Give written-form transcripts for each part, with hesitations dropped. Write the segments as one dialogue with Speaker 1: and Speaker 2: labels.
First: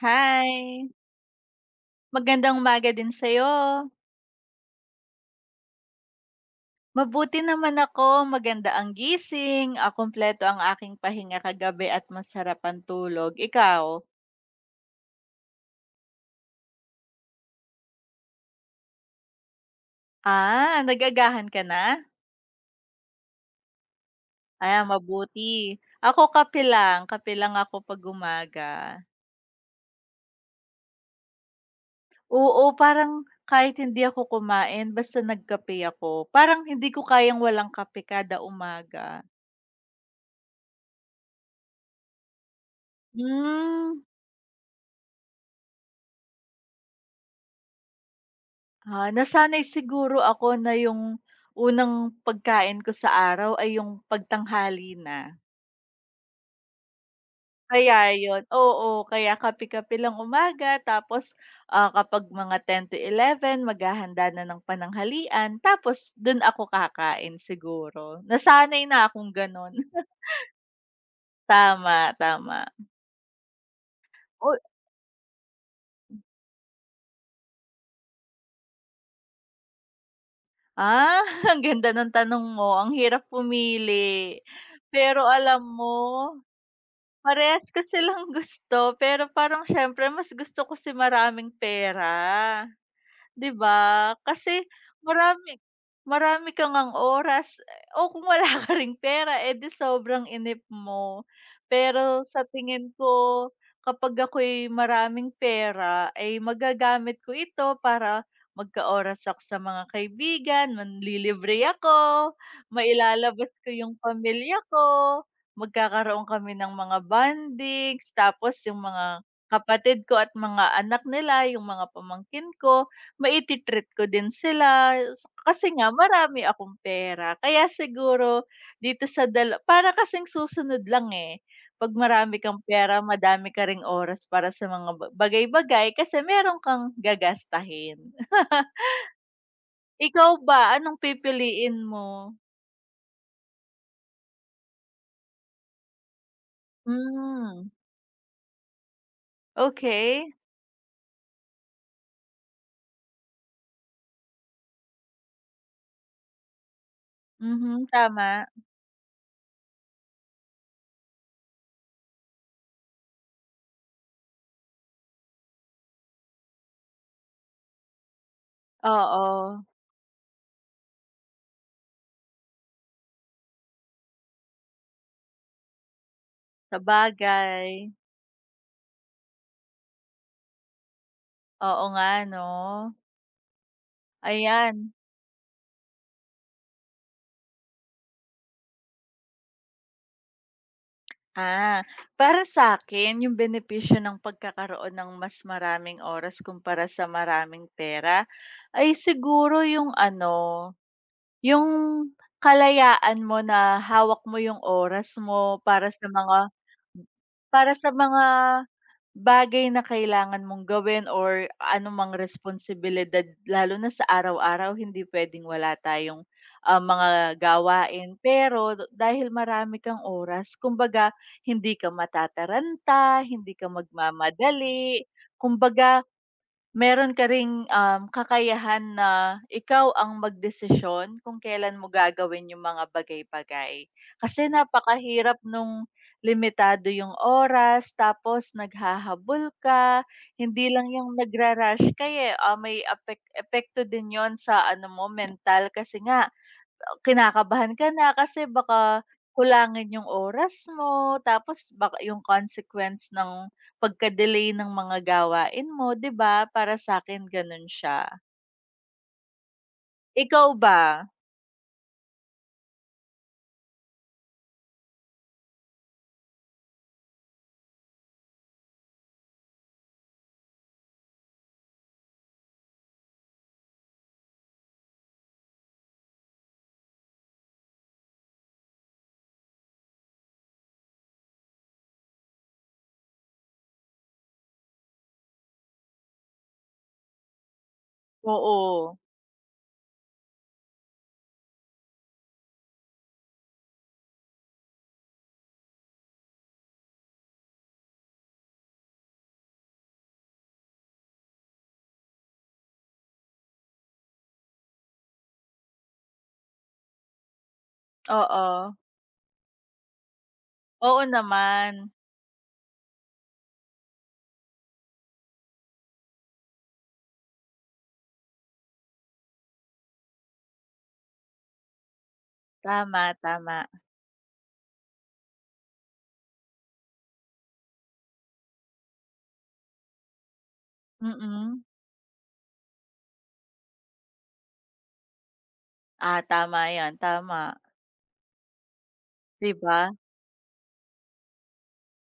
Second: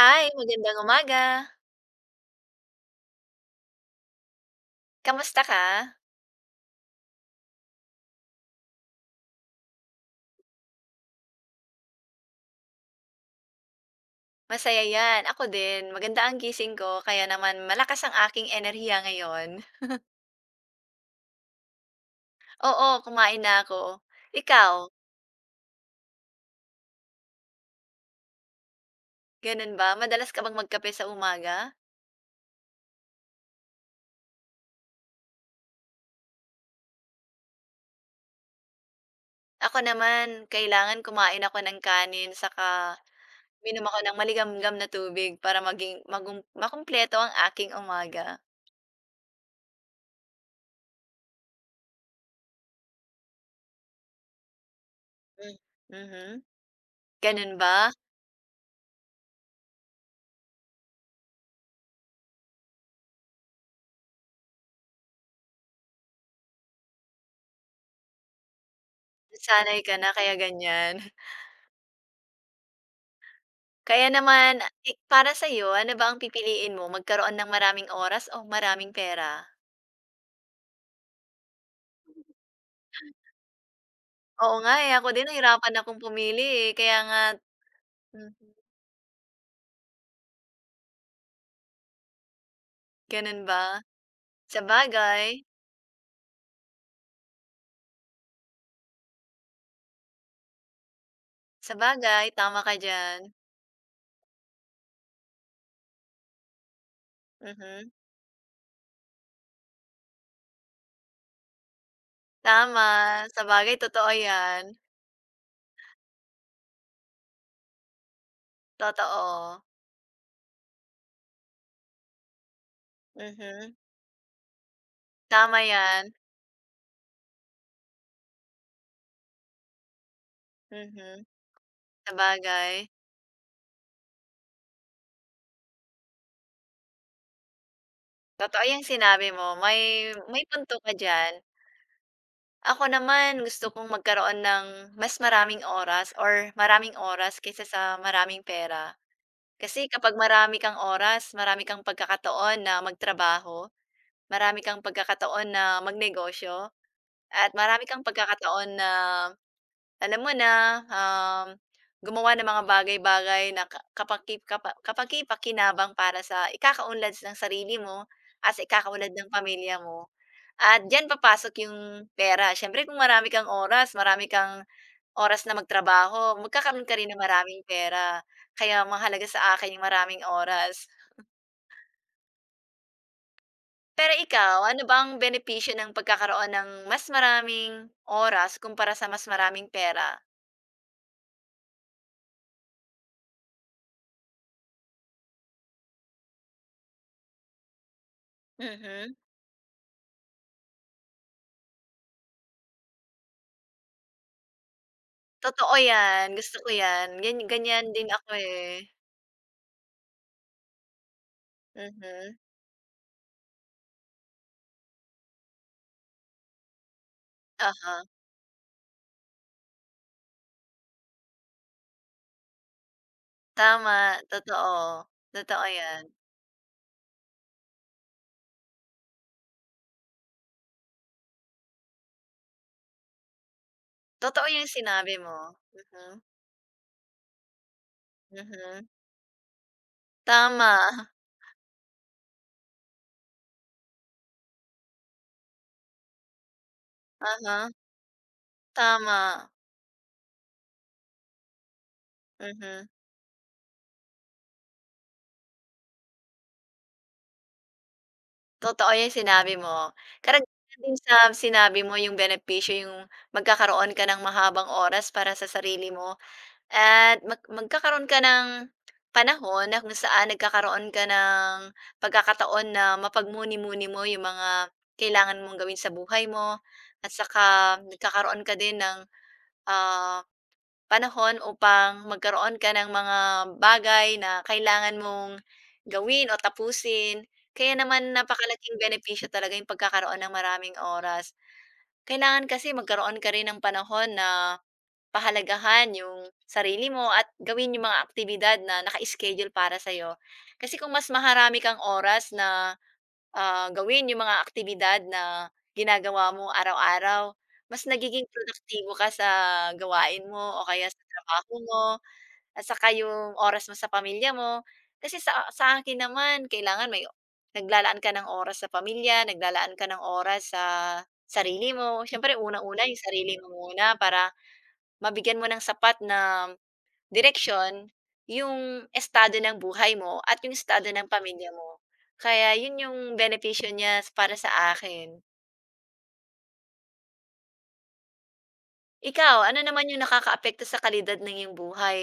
Speaker 1: Hi, magandang umaga.
Speaker 2: magandang umaga din sa'yo.
Speaker 1: Kamusta ka?
Speaker 2: Mabuti naman ako, maganda ang gising, kumpleto ang aking pahinga kagabi at masarap ang tulog. Ikaw?
Speaker 1: Masaya 'yan, ako din. Maganda ang gising ko kaya naman malakas ang aking enerhiya ngayon.
Speaker 2: Ah, nagagahan ka na?
Speaker 1: Oo, kumain na ako. Ikaw,
Speaker 2: Ah, mabuti. Ako kape lang ako 'pag umaga.
Speaker 1: gano'n ba? Madalas ka bang magkape sa umaga?
Speaker 2: Oo, parang kahit hindi ako kumain basta nagkape ako. Parang hindi ko kayang walang kape kada umaga.
Speaker 1: Ako naman, kailangan kumain ako ng kanin saka uminom ako
Speaker 2: Hmm.
Speaker 1: ng maligamgam na tubig para maging magum makumpleto ang aking umaga.
Speaker 2: Ah, nasanay siguro ako na yung unang pagkain ko sa araw ay yung pagtanghali na.
Speaker 1: Hmm, mhm. Gano'n ba?
Speaker 2: Kaya yun, oo, kaya kape-kape lang umaga tapos, kapag mga 10 to 11 maghahanda na ng pananghalian tapos dun ako kakain siguro. Nasanay na akong ganun.
Speaker 1: Nasanay ka na kaya ganyan.
Speaker 2: Tama, tama.
Speaker 1: Kaya naman, i para sa'yo ano ba ang pipiliin mo, magkaroon ng maraming oras o maraming pera?
Speaker 2: Ah, ang ganda ng tanong mo. Ang hirap pumili.
Speaker 1: Oo nga, eh, ako din
Speaker 2: Pero alam
Speaker 1: nahirapan
Speaker 2: mo,
Speaker 1: akong pumili, eh, kaya nga
Speaker 2: parehas kasi lang
Speaker 1: mhm,
Speaker 2: gusto, pero parang siyempre mas gusto ko si maraming pera.
Speaker 1: gano'n
Speaker 2: 'Di
Speaker 1: ba?
Speaker 2: ba? Kasi
Speaker 1: Sabagay,
Speaker 2: marami marami ka ngang oras o kung wala ka ring pera, eh, di sobrang inip mo. Pero
Speaker 1: sabagay
Speaker 2: sa
Speaker 1: tama ka
Speaker 2: tingin ko
Speaker 1: diyan,
Speaker 2: kapag ako'y maraming pera ay magagamit ko ito
Speaker 1: mhm,
Speaker 2: para magka-oras ako sa mga kaibigan, manlilibre ako,
Speaker 1: tama,
Speaker 2: mailalabas ko
Speaker 1: sabagay
Speaker 2: yung
Speaker 1: totoo
Speaker 2: pamilya
Speaker 1: 'yan,
Speaker 2: ko, magkakaroon kami ng mga bondings, tapos yung mga
Speaker 1: totoo,
Speaker 2: kapatid ko at mga anak nila, yung mga pamangkin ko mai
Speaker 1: mhm,
Speaker 2: treat ko din sila
Speaker 1: tama
Speaker 2: kasi nga
Speaker 1: 'yan,
Speaker 2: marami akong pera kaya siguro dito sa dala para kasing susunod lang,
Speaker 1: mhm,
Speaker 2: eh. 'Pag marami kang
Speaker 1: sabagay.
Speaker 2: pera madami ka ring oras para sa mga bagay-bagay kasi meron kang gagastahin.
Speaker 1: Totoo 'yang sinabi mo, may
Speaker 2: Ikaw
Speaker 1: may
Speaker 2: ba,
Speaker 1: punto ka
Speaker 2: anong
Speaker 1: diyan.
Speaker 2: pipiliin mo?
Speaker 1: Ako naman gusto kong magkaroon ng mas maraming oras or maraming oras kaysa
Speaker 2: Hmm,
Speaker 1: sa maraming pera. Kasi kapag
Speaker 2: okey.
Speaker 1: marami kang oras, marami kang pagkakataon na magtrabaho, marami kang pagkakataon na magnegosyo, at marami
Speaker 2: Mhm,
Speaker 1: kang
Speaker 2: tama.
Speaker 1: pagkakataon na alam mo na, gumawa ng mga bagay-bagay na kapaki, kapaki-pakinabang para sa ikakaunlad ng sarili mo at sa ikakaunlad ng
Speaker 2: Oo,
Speaker 1: pamilya mo. At diyan papasok yung pera. Siyempre kung marami kang oras na magtrabaho, magkakaroon ka rin ng maraming
Speaker 2: sabagay.
Speaker 1: pera. Kaya mahalaga sa akin yung maraming oras.
Speaker 2: Oo nga 'no,
Speaker 1: Pero ikaw, ano
Speaker 2: ayan.
Speaker 1: ba ang benepisyo ng pagkakaroon ng mas maraming oras kumpara sa mas maraming pera?
Speaker 2: Ah, para sa akin yung benepisyo ng pagkakaroon ng mas maraming oras kumpara sa maraming pera ay
Speaker 1: Mhm.
Speaker 2: siguro yung ano, yung kalayaan mo na hawak mo yung oras mo
Speaker 1: Totoo
Speaker 2: para sa
Speaker 1: 'yan,
Speaker 2: mga
Speaker 1: gusto ko 'yan. Gan
Speaker 2: para
Speaker 1: ganyan
Speaker 2: sa
Speaker 1: din
Speaker 2: mga
Speaker 1: ako, eh.
Speaker 2: Bagay na kailangan mong gawin or anumang
Speaker 1: Mhm,
Speaker 2: responsibilidad lalo na sa araw-araw hindi puwedeng wala tayong, mga
Speaker 1: aha.
Speaker 2: gawain. Pero dahil marami kang oras kumbaga hindi ka matataranta, hindi ka
Speaker 1: Tama, totoo.
Speaker 2: magmamadali,
Speaker 1: Totoo
Speaker 2: kumbaga
Speaker 1: 'yan.
Speaker 2: meron ka ring, kakayahan na ikaw ang magdesisyon kung kailan mo gagawin yung mga bagay-bagay. Kasi
Speaker 1: Totoo yung sinabi
Speaker 2: napakahirap
Speaker 1: mo.
Speaker 2: nung
Speaker 1: Mhm,
Speaker 2: limitado yung oras tapos
Speaker 1: mhm.
Speaker 2: naghahabol ka, hindi
Speaker 1: Tama.
Speaker 2: lang yung nagra-rush ka, eh, may epekto din yon sa ano mo mental kasi nga
Speaker 1: Uh-huh,
Speaker 2: kinakabahan ka na kasi baka
Speaker 1: tama,
Speaker 2: kulangin yung oras mo, tapos baka yung
Speaker 1: mhm.
Speaker 2: consequence ng pagka-delay ng mga gawain mo, 'di ba? Para sa akin gano'n siya.
Speaker 1: Totoo yung sinabi mo.
Speaker 2: Ikaw ba?
Speaker 1: Karagdagan din sa sinabi mo yung benepisyo yung magkakaroon ka ng mahabang oras para sa sarili mo at magkakaroon ka ng panahon na kung saan nagkakaroon ka ng pagkakataon na mapagmuni-muni mo yung mga kailangan mong gawin sa buhay mo at saka nagkakaroon ka din ng, ah panahon upang magkaroon ka ng mga bagay na kailangan mong gawin o tapusin. Kaya naman napakalaking
Speaker 2: Oo,
Speaker 1: benepisyo talaga yung pagkakaroon ng maraming oras. Kailangan kasi magkaroon ka rin ng panahon na pahalagahan yung sarili mo at gawin yung mga aktibidad na naka-schedule para sa'yo. Kasi kung mas maharami kang oras na ah, gawin yung mga aktibidad na ginagawa mo araw-araw, mas nagiging
Speaker 2: oo.
Speaker 1: produktibo ka sa gawain mo o kaya
Speaker 2: Oo
Speaker 1: sa trabaho
Speaker 2: naman.
Speaker 1: mo at saka yung oras mo sa pamilya mo. Kasi sa akin naman kailangan may naglalaan ka ng oras sa pamilya, naglalaan ka ng oras sa sarili mo. Siyempre unang-una yung
Speaker 2: Tama,
Speaker 1: sarili mo
Speaker 2: tama.
Speaker 1: muna para mabigyan mo ng sapat na direksyon, yung estado ng buhay mo at yung estado ng pamilya
Speaker 2: Mm.
Speaker 1: mo. Kaya yun yung benepisyo niya para sa akin.
Speaker 2: Ah, tama 'yan, tama,
Speaker 1: Ikaw,
Speaker 2: 'di
Speaker 1: ano
Speaker 2: ba?
Speaker 1: naman yung nakakaapekto sa kalidad ng iyong buhay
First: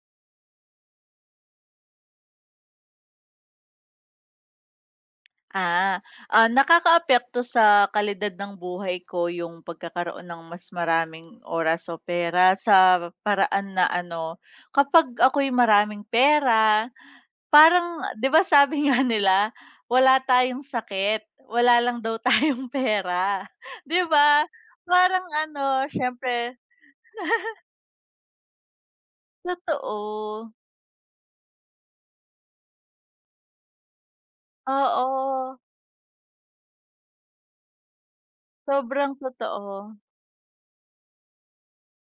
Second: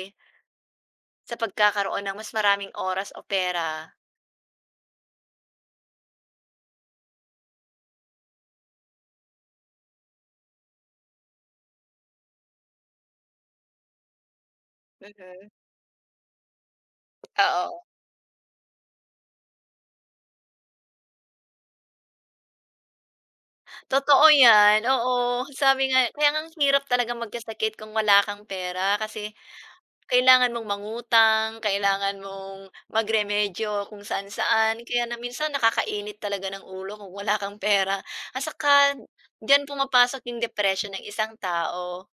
Speaker 1: sa pagkakaroon ng mas maraming oras o pera?
Speaker 2: Ah, Nakakaapekto sa kalidad ng buhay ko yung pagkakaroon ng mas maraming oras o pera sa paraan na ano, kapag
Speaker 1: Mhm,
Speaker 2: ako'y maraming pera,
Speaker 1: oo.
Speaker 2: parang 'di ba sabi nga nila, wala tayong sakit, wala lang daw tayong pera, 'di
Speaker 1: Totoo
Speaker 2: ba?
Speaker 1: yan, oo.
Speaker 2: Parang
Speaker 1: Sabi
Speaker 2: ano,
Speaker 1: nga kaya nga ang
Speaker 2: siyempre
Speaker 1: hirap talaga magkasakit kung wala kang pera kasi
Speaker 2: totoo.
Speaker 1: kailangan mong mangutang, kailangan mong magremedyo kung saan-saan. Kaya na minsan
Speaker 2: Oo,
Speaker 1: nakakainit talaga ng ulo kung wala kang pera at saka
Speaker 2: sobrang
Speaker 1: diyan
Speaker 2: totoo.
Speaker 1: pumapasok yung depression ng isang tao.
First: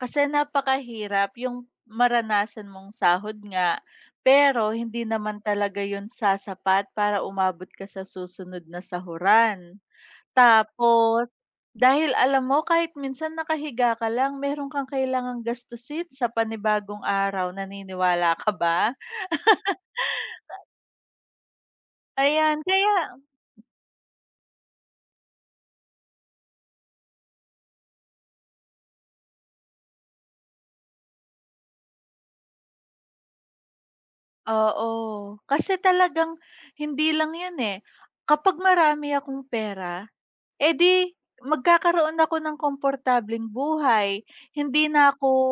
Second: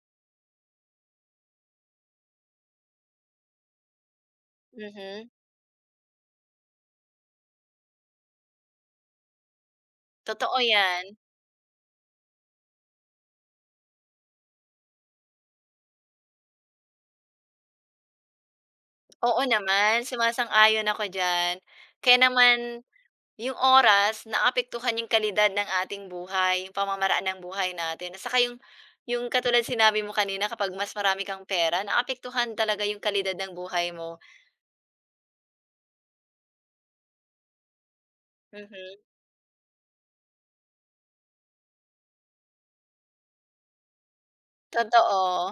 Speaker 2: Kasi napakahirap yung maranasan mong sahod nga, pero hindi
Speaker 1: Mhm,
Speaker 2: naman talaga yun sasapat para umabot ka sa susunod na sahuran.
Speaker 1: totoo 'yan.
Speaker 2: Tapos, dahil alam mo kahit minsan nakahiga ka lang meron kang kailangang gastusin sa panibagong araw, naniniwala ka ba?
Speaker 1: Oo naman, sumasang-ayon ako diyan. Kaya naman
Speaker 2: Ayan, kaya
Speaker 1: yung oras naapektuhan yung kalidad ng ating buhay, yung pamamaraan ng buhay natin at saka yung katulad sinabi mo kanina kapag mas marami kang pera naapektuhan talaga yung kalidad ng buhay mo.
Speaker 2: oo, kasi talagang hindi lang yun, eh. Kapag
Speaker 1: Mhm.
Speaker 2: marami akong pera eh, di magkakaroon ako ng komportableng buhay. Hindi na ako
Speaker 1: Totoo,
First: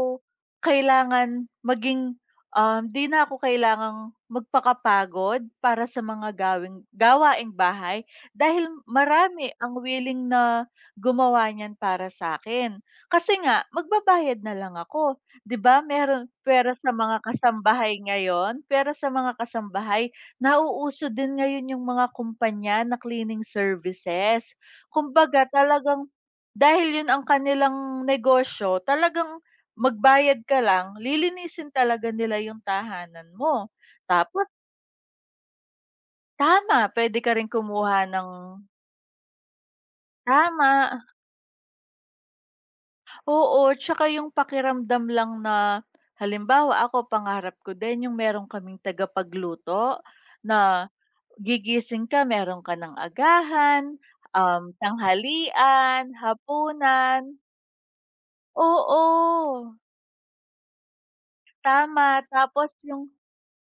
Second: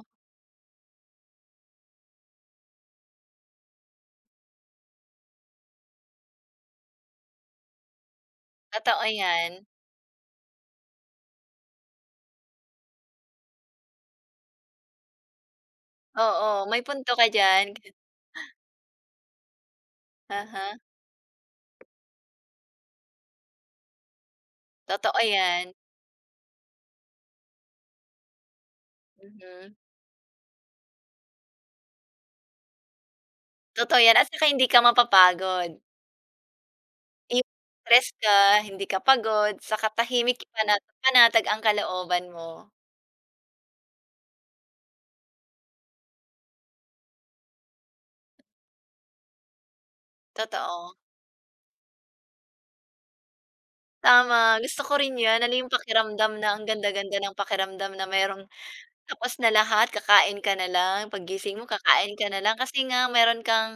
Speaker 2: kailangan maging, di na ako kailangang magpakapagod para sa mga gawaing bahay dahil
Speaker 1: totoo
Speaker 2: marami
Speaker 1: 'yan.
Speaker 2: ang willing na gumawa niyan para sa akin. Kasi nga magbabayad na lang ako, 'di ba? Meron
Speaker 1: Oo,
Speaker 2: pera
Speaker 1: may
Speaker 2: sa
Speaker 1: punto
Speaker 2: mga
Speaker 1: ka diyan.
Speaker 2: kasambahay ngayon, pera sa mga kasambahay.
Speaker 1: uh
Speaker 2: Nauuso din ngayon yung mga kumpanya na cleaning services.
Speaker 1: Totoo
Speaker 2: Kumbaga
Speaker 1: 'yan,
Speaker 2: talagang dahil 'yun ang kanilang negosyo, talagang
Speaker 1: mhm.
Speaker 2: magbayad ka lang, lilinisin talaga nila yung tahanan mo.
Speaker 1: Totoo 'yan at
Speaker 2: Tapos
Speaker 1: saka hindi ka mapapagod.
Speaker 2: tama, pwede ka rin
Speaker 1: Yung
Speaker 2: kumuha
Speaker 1: stress
Speaker 2: ng
Speaker 1: ka, hindi ka pagod, saka tahimik
Speaker 2: tama,
Speaker 1: panatag ang kalooban mo.
Speaker 2: oo, tsaka yung pakiramdam lang na halimbawa ako pangarap ko din yung meron kaming tagapagluto na
Speaker 1: Totoo,
Speaker 2: gigising ka meron ka ng agahan,
Speaker 1: tama,
Speaker 2: um,
Speaker 1: gusto ko rin 'yan. Ano yung
Speaker 2: tanghalian,
Speaker 1: pakiramdam na ang ganda-ganda ng
Speaker 2: hapunan,
Speaker 1: pakiramdam na merong tapos na
Speaker 2: oo.
Speaker 1: lahat, kakain ka na lang, paggising mo
Speaker 2: Tama,
Speaker 1: kakain ka na lang
Speaker 2: tapos
Speaker 1: kasi nga
Speaker 2: yung
Speaker 1: meron kang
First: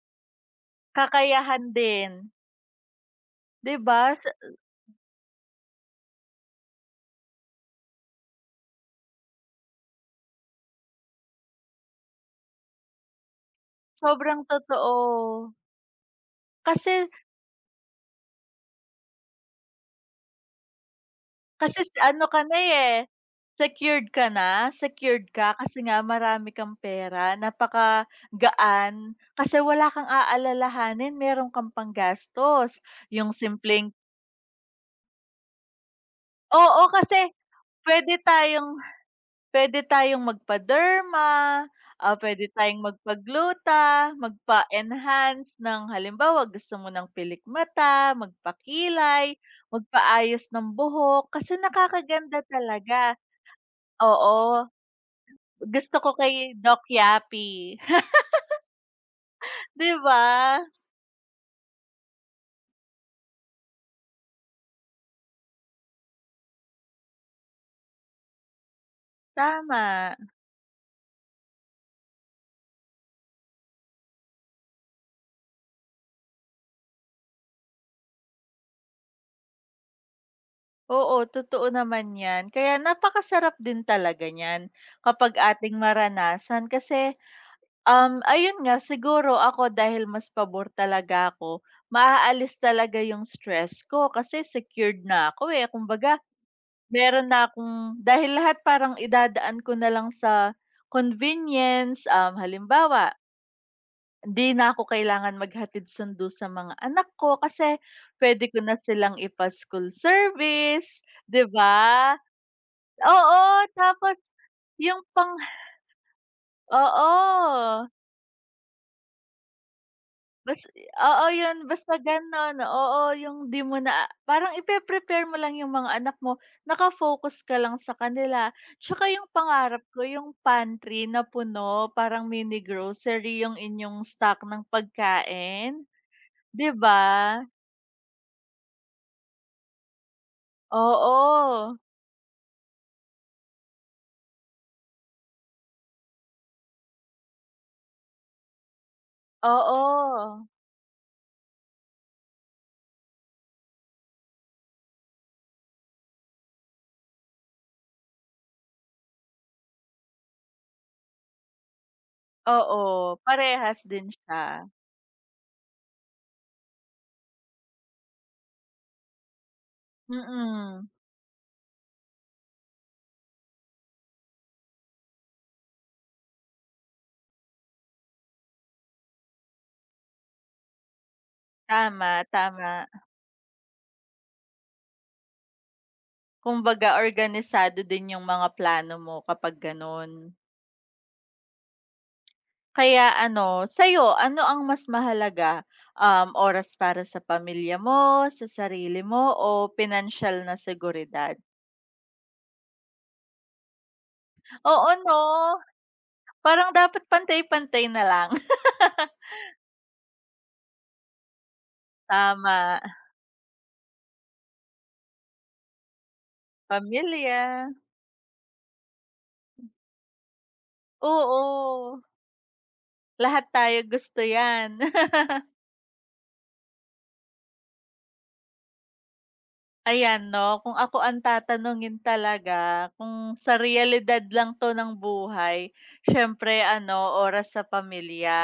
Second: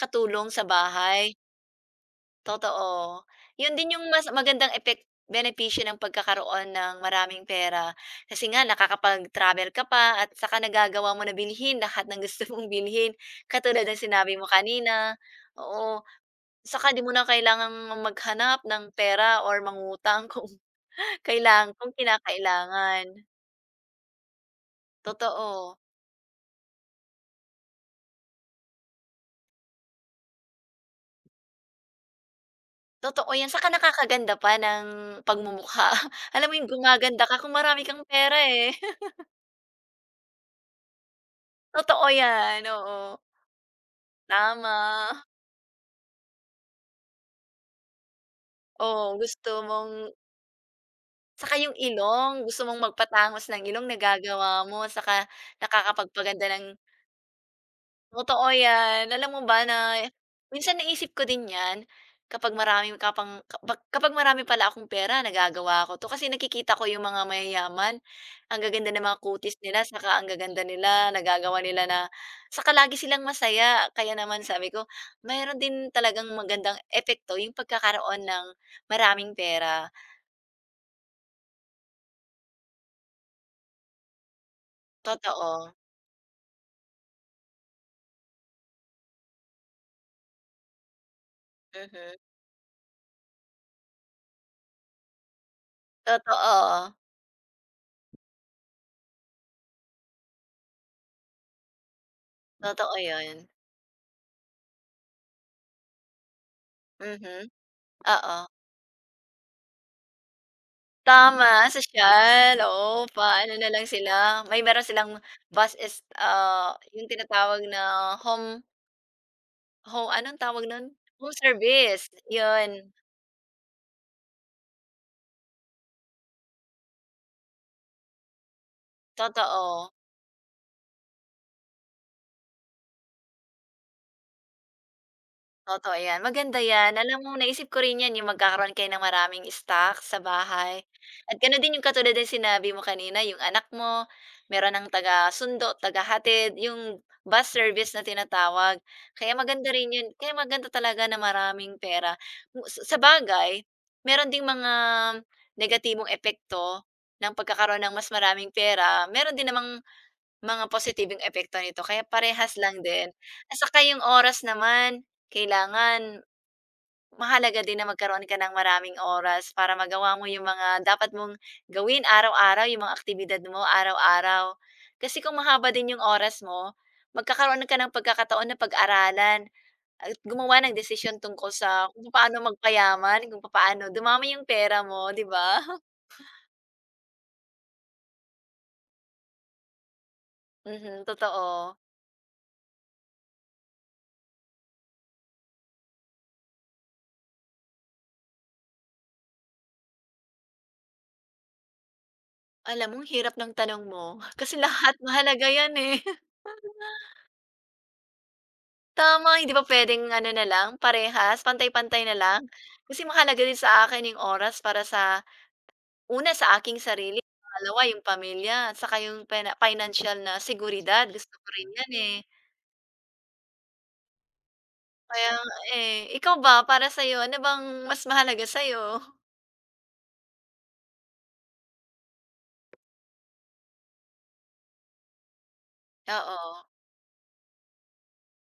Speaker 1: katulong sa bahay.
Speaker 2: kakayahan din,
Speaker 1: Totoo.
Speaker 2: 'di
Speaker 1: Yun din yung
Speaker 2: ba?
Speaker 1: mas
Speaker 2: So
Speaker 1: magandang benepisyo ng pagkakaroon ng maraming pera. Kasi nga nakakapag-travel ka pa at saka nagagawa mo na bilhin lahat ng gusto mong bilhin, katulad ng sinabi
Speaker 2: sobrang
Speaker 1: mo
Speaker 2: totoo.
Speaker 1: kanina, oo. Saka di
Speaker 2: Kasi
Speaker 1: mo na kailangang maghanap ng pera or mangutang kung
Speaker 2: kasi s
Speaker 1: kung
Speaker 2: ano ka na, eh,
Speaker 1: kinakailangan.
Speaker 2: secured ka na, secured ka
Speaker 1: Totoo,
Speaker 2: kasi nga marami kang pera, napakagaan, kasi wala kang aalalahanin, meron kang panggastos. Yung
Speaker 1: totoo yan. Saka
Speaker 2: simpleng
Speaker 1: nakakaganda pa ng pagmumukha. Alam mo yung
Speaker 2: oo, kasi
Speaker 1: gumaganda ka kung marami kang
Speaker 2: puwede
Speaker 1: pera, eh.
Speaker 2: tayong puwede tayong magpa-derma,
Speaker 1: Totoo
Speaker 2: puwede
Speaker 1: yan,
Speaker 2: tayong
Speaker 1: oo,
Speaker 2: magpagluta,
Speaker 1: tama.
Speaker 2: magpa-enhance ng halimbawa gusto mo ng pilik mata,
Speaker 1: Oo,
Speaker 2: magpakilay,
Speaker 1: gusto mong
Speaker 2: magpaayos ng buhok
Speaker 1: saka
Speaker 2: kasi
Speaker 1: yung
Speaker 2: nakakaganda
Speaker 1: ilong, gusto mong
Speaker 2: talaga.
Speaker 1: magpatangos ng ilong nagagawa
Speaker 2: Oo,
Speaker 1: mo, saka
Speaker 2: gusto ko
Speaker 1: nakakapagpaganda
Speaker 2: kay
Speaker 1: ng
Speaker 2: Doc Yapi,
Speaker 1: totoo yan. Alam mo ba
Speaker 2: 'di
Speaker 1: na
Speaker 2: ba?
Speaker 1: minsan naisip ko din yan kapag marami ka kapag kapag marami pala akong pera nagagawa ko 'to kasi nakikita ko yung mga mayayaman, ang gaganda ng mga kutis nila,
Speaker 2: Tama.
Speaker 1: saka ang gaganda nila, nagagawa nila na saka lagi silang masaya. Kaya naman sabi ko, mayroon din talagang magandang epekto yung pagkakaroon ng maraming pera,
Speaker 2: Oo, totoo naman 'yan. Kaya napakasarap din talaga niyan kapag
Speaker 1: totoo.
Speaker 2: ating maranasan kasi ayun nga siguro ako dahil mas pabor talaga ako,
Speaker 1: Mhm,
Speaker 2: maaalis talaga yung stress ko kasi secured na ako, eh. Kumbaga
Speaker 1: totoo.
Speaker 2: meron na akong dahil lahat parang idadaan ko na lang sa convenience,
Speaker 1: Totoo
Speaker 2: halimbawa
Speaker 1: 'yun,
Speaker 2: hindi na ako kailangan maghatid sundo sa mga anak ko
Speaker 1: mhm,
Speaker 2: kasi
Speaker 1: oo.
Speaker 2: puwede ko na silang ipa-school service, 'di
Speaker 1: Tama,
Speaker 2: ba?
Speaker 1: sosyal, oo,
Speaker 2: Oo,
Speaker 1: paano na lang sila
Speaker 2: tapos
Speaker 1: may meron
Speaker 2: yung
Speaker 1: silang
Speaker 2: pang
Speaker 1: bus is ah, 'yung tinatawag
Speaker 2: oo.
Speaker 1: na home home anong
Speaker 2: Bas
Speaker 1: tawag nun?
Speaker 2: oo
Speaker 1: Home
Speaker 2: yun, basta
Speaker 1: service,
Speaker 2: gano'n,
Speaker 1: 'yun,
Speaker 2: oo yung 'di mo na parang ipe-prepare mo lang yung mga anak mo, naka-focus ka lang sa kanila. Tsaka yung pangarap
Speaker 1: totoo.
Speaker 2: ko yung pantry na puno, parang mini grocery yung inyong stock ng pagkain,
Speaker 1: Totoo 'yan, maganda
Speaker 2: 'di
Speaker 1: 'yan. Alam mo
Speaker 2: ba?
Speaker 1: naisip ko rin 'yan, yung magkakaroon kayo ng maraming stock sa bahay at gano'n
Speaker 2: Oo,
Speaker 1: din yung katulad ng sinabi mo kanina, yung anak mo meron ng taga-sundo, hatid yung bus service na tinatawag. Kaya maganda rin 'yun, kaya
Speaker 2: oo,
Speaker 1: maganda talaga na maraming pera. Kung sa bagay meron ding mga negatibong epekto ng pagkakaroon ng mas maraming pera, meron din namang mga positibong epekto nito kaya parehas lang din.
Speaker 2: oo,
Speaker 1: At
Speaker 2: parehas
Speaker 1: saka yung
Speaker 2: din
Speaker 1: oras
Speaker 2: siya.
Speaker 1: naman, kailangan mahalaga din na magkaroon ka ng maraming oras para magawa mo yung mga
Speaker 2: Mm,
Speaker 1: dapat mong gawin araw-araw, yung mga aktibidad mo araw-araw. Kasi kung mahaba din yung oras mo, magkakaroon ka ng pagkakataon na pag-aralan at gumawa ng desisyon tungkol sa kung
Speaker 2: tama,
Speaker 1: papaano
Speaker 2: tama.
Speaker 1: magpayaman, kung paano dumami yung pera mo, 'di ba?
Speaker 2: Kumbaga organisado din yung mga plano mo kapag gano'n.
Speaker 1: Mhm, totoo.
Speaker 2: Kaya ano, sa'yo ano ang mas mahalaga, oras para sa pamilya mo, sa sarili mo o pinansiyal na seguridad?
Speaker 1: Alam mo ang hirap ng tanong mo, kasi
Speaker 2: Oo
Speaker 1: lahat
Speaker 2: 'no,
Speaker 1: mahalaga 'yan, eh.
Speaker 2: parang dapat pantay-pantay na lang.
Speaker 1: Tama, hindi ba puwedeng ano na lang, parehas, pantay-pantay na lang?
Speaker 2: Tama,
Speaker 1: Kasi mahalaga din sa akin yung oras para sa una, sa aking sarili,
Speaker 2: pamilya,
Speaker 1: pangalawa yung pamilya, at saka yung financial na seguridad, gusto ko rin yan,
Speaker 2: oo,
Speaker 1: eh.
Speaker 2: lahat tayo gusto 'yan.
Speaker 1: Kaya eh. Ikaw ba, para sa'yo, ano bang mas mahalaga sa'yo?
Speaker 2: Ayan 'no, kung ako ang tatanungin talaga kung sa realidad lang 'to ng buhay, siyempre
Speaker 1: Oo,
Speaker 2: ano, oras sa pamilya.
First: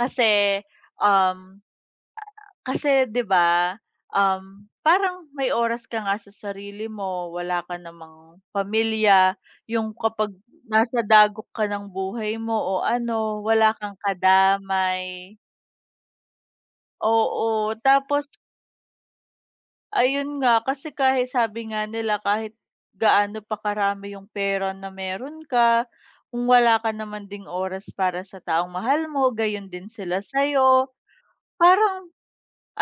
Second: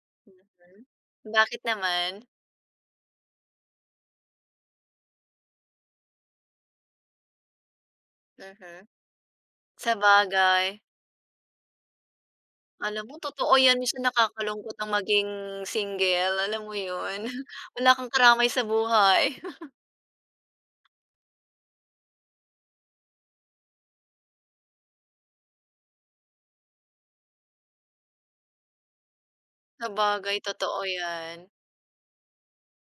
Speaker 2: Kasi,
Speaker 1: mhm.
Speaker 2: um,
Speaker 1: Bakit naman?
Speaker 2: kasi 'di ba, parang may oras ka nga sa sarili mo, wala ka namang
Speaker 1: Mhm,
Speaker 2: pamilya, yung
Speaker 1: sa
Speaker 2: kapag
Speaker 1: bagay,
Speaker 2: nasa dagok ka ng buhay mo o
Speaker 1: alam mo
Speaker 2: ano,
Speaker 1: totoo
Speaker 2: wala
Speaker 1: yan,
Speaker 2: kang
Speaker 1: minsan nakakalungkot ang maging
Speaker 2: kadamay.
Speaker 1: single, alam mo yun?
Speaker 2: Oo,
Speaker 1: Wala kang
Speaker 2: tapos
Speaker 1: karamay sa buhay.
Speaker 2: ayun nga, kasi kahit sabi nga nila kahit gaano pa karami yung pera na meron ka, kung wala ka naman ding oras para sa taong mahal mo, gayon din sila
Speaker 1: Sabagay,
Speaker 2: sa'yo.
Speaker 1: totoo 'yan.
Speaker 2: Parang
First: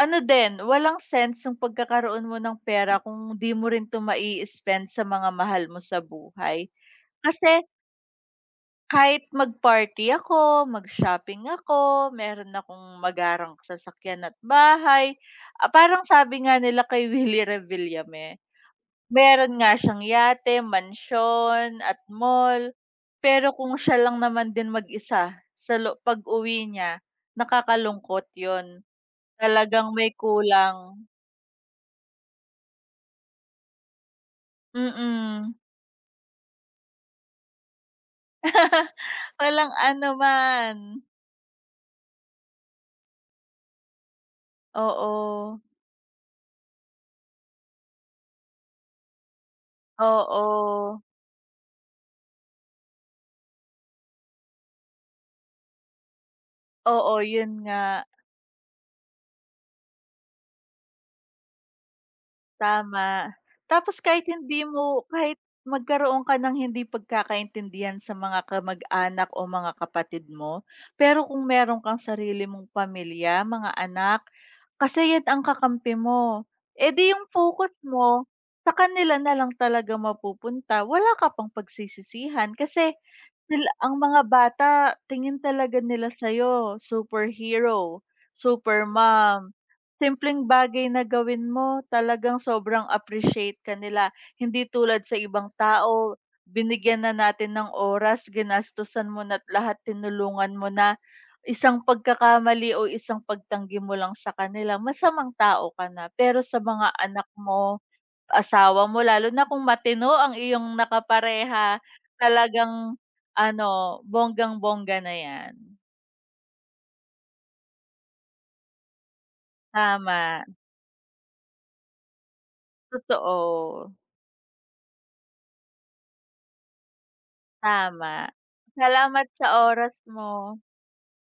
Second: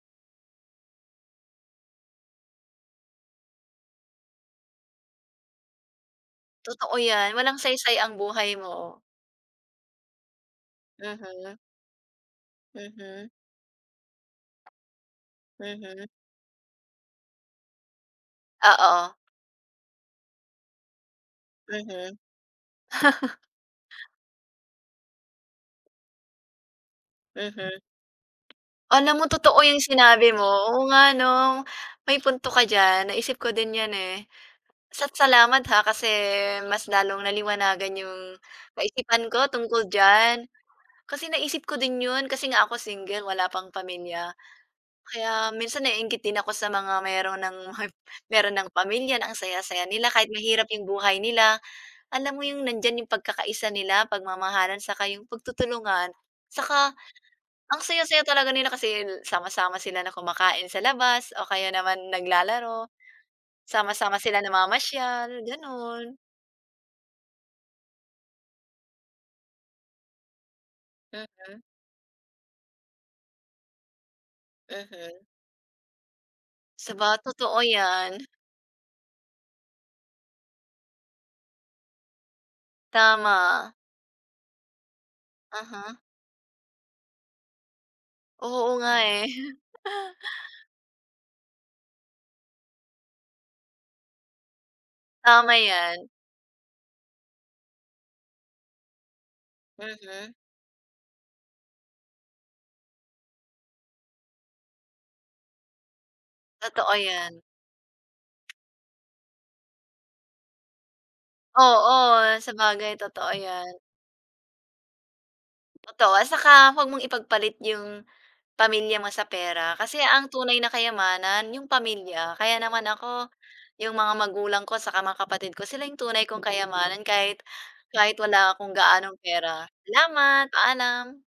Speaker 2: ano din, walang sense yung pagkakaroon mo ng pera kung di mo rin 'to mai-spend sa mga mahal mo sa buhay.
Speaker 1: Totoo 'yan,
Speaker 2: Kasi
Speaker 1: walang saysay ang buhay mo.
Speaker 2: kahit mag-party ako, mag-shopping
Speaker 1: Mhm,
Speaker 2: ako, meron akong
Speaker 1: mhm,
Speaker 2: magarang sasakyan at bahay, parang
Speaker 1: mhm.
Speaker 2: sabi nga nila kay Willie Revillame,
Speaker 1: Oo,
Speaker 2: meron nga siyang yate, mansyon at
Speaker 1: mhm,
Speaker 2: mall. Pero kung siya lang naman din mag-isa sa lo pag-uwi niya,
Speaker 1: mhm.
Speaker 2: nakakalungkot yon.
Speaker 1: Alam mo totoo 'yung
Speaker 2: Talagang may
Speaker 1: sinabi mo,
Speaker 2: kulang,
Speaker 1: oo nga 'no, may punto ka diyan, naisip ko din 'yan, eh. Sa
Speaker 2: mm.
Speaker 1: salamat, ha, kasi mas lalong naliwanagan 'yung kaisipan ko
Speaker 2: Walang
Speaker 1: tungkol diyan.
Speaker 2: anuman,
Speaker 1: Kasi naisip ko din 'yun kasi nga ako single, wala pang pamilya. Kaya
Speaker 2: oo,
Speaker 1: minsan naiinggit din ako sa mga meron ng meron ng pamilya na ang saya-saya nila kahit mahirap yung
Speaker 2: oo,
Speaker 1: buhay nila. Alam mo yung nandiyan yung pagkakaisa nila, pagmamahalan saka yung pagtutulungan. Saka
Speaker 2: oo, yun nga.
Speaker 1: ang saya-saya talaga nila kasi sama-sama sila na kumakain sa labas o kaya naman naglalaro,
Speaker 2: Tama. Tapos
Speaker 1: sama-sama
Speaker 2: kahit
Speaker 1: sila
Speaker 2: hindi mo
Speaker 1: namamasyal,
Speaker 2: kahit
Speaker 1: gano'n.
Speaker 2: magkaroon ka ng hindi pagkakaintindihan sa mga kamag-anak o mga kapatid mo, pero kung
Speaker 1: Mhm,
Speaker 2: meron kang sarili mong pamilya, mga anak, kasi yan
Speaker 1: mhm.
Speaker 2: ang kakampi mo. Eh
Speaker 1: Saba
Speaker 2: di yung
Speaker 1: totoo
Speaker 2: focus
Speaker 1: 'yan,
Speaker 2: mo, sa kanila na lang talaga mapupunta. Wala ka pang pagsisisihan kasi sila
Speaker 1: tama.
Speaker 2: ang mga bata, tingin talaga
Speaker 1: Uh-huh.
Speaker 2: nila sa'yo, superhero,
Speaker 1: Oo nga, eh,
Speaker 2: supermom. Simpleng bagay na gawin mo, talagang sobrang appreciate ka nila. Hindi tulad sa ibang
Speaker 1: tama
Speaker 2: tao,
Speaker 1: 'yan.
Speaker 2: binigyan na natin ng oras, ginastusan mo na lahat,
Speaker 1: Mhm,
Speaker 2: tinulungan mo na. Isang pagkakamali o isang pagtanggi mo lang sa kanila, masamang tao ka na. Pero sa mga
Speaker 1: totoo
Speaker 2: anak
Speaker 1: 'yan.
Speaker 2: mo, asawa mo, lalo na kung matino ang iyong nakapareha,
Speaker 1: Oo,
Speaker 2: talagang
Speaker 1: sabagay totoo
Speaker 2: ano,
Speaker 1: 'yan,
Speaker 2: bonggang-bongga na 'yan.
Speaker 1: totoo at saka huwag mong ipagpalit yung pamilya mo sa pera kasi ang
Speaker 2: Tama,
Speaker 1: tunay na kayamanan yung pamilya. Kaya naman ako,
Speaker 2: totoo.
Speaker 1: yung mga magulang ko saka mga kapatid ko sila yung tunay kong kayamanan kahit kahit
Speaker 2: Tama.
Speaker 1: wala akong gaanong
Speaker 2: Salamat sa
Speaker 1: pera.
Speaker 2: oras
Speaker 1: Salamat,
Speaker 2: mo.
Speaker 1: paalam.